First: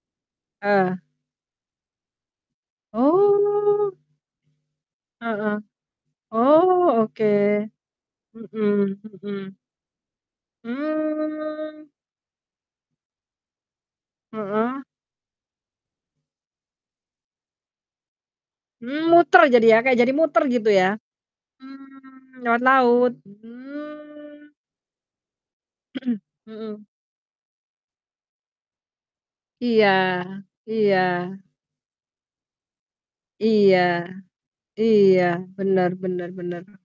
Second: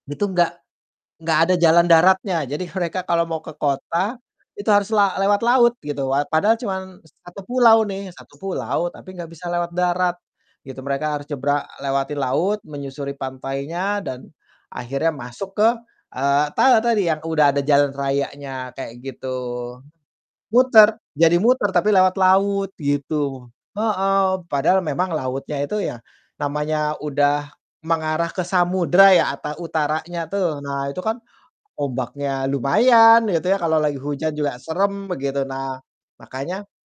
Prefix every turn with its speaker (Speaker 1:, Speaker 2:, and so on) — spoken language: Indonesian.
Speaker 1: Itu enggak
Speaker 2: Eh.
Speaker 1: enggak ada jalan daratnya. Jadi mereka kalau mau ke
Speaker 2: Oh.
Speaker 1: kota itu harus la lewat
Speaker 2: Heeh,
Speaker 1: laut gitu. Wat padahal cuman
Speaker 2: oh oke.
Speaker 1: satu pulau nih, satu pulau
Speaker 2: Mhm
Speaker 1: tapi enggak bisa
Speaker 2: mhm.
Speaker 1: lewat darat gitu, mereka harus nyebrang
Speaker 2: Mmm.
Speaker 1: lewati laut menyusuri pantainya dan
Speaker 2: Mhm?
Speaker 1: akhirnya masuk ke, eee, tala tadi yang udah ada jalan rayanya kayak
Speaker 2: Mmm,
Speaker 1: gitu.
Speaker 2: muter jadi ya, kayak jadi muter gitu
Speaker 1: Muter,
Speaker 2: ya?
Speaker 1: jadi muter tapi lewat
Speaker 2: Mmm, lewat
Speaker 1: laut
Speaker 2: laut.
Speaker 1: gitu. Heeh,
Speaker 2: Mmm.
Speaker 1: padahal memang lautnya itu ya,
Speaker 2: Mhm.
Speaker 1: namanya udah mengarah ke samudra ya atau
Speaker 2: Iya,
Speaker 1: utaranya tuh, nah itu
Speaker 2: iya.
Speaker 1: kan ombaknya lumayan gitu ya kalau
Speaker 2: Iya,
Speaker 1: lagi hujan juga serem
Speaker 2: iya.
Speaker 1: begitu, nah
Speaker 2: Bener bener
Speaker 1: makanya
Speaker 2: bener.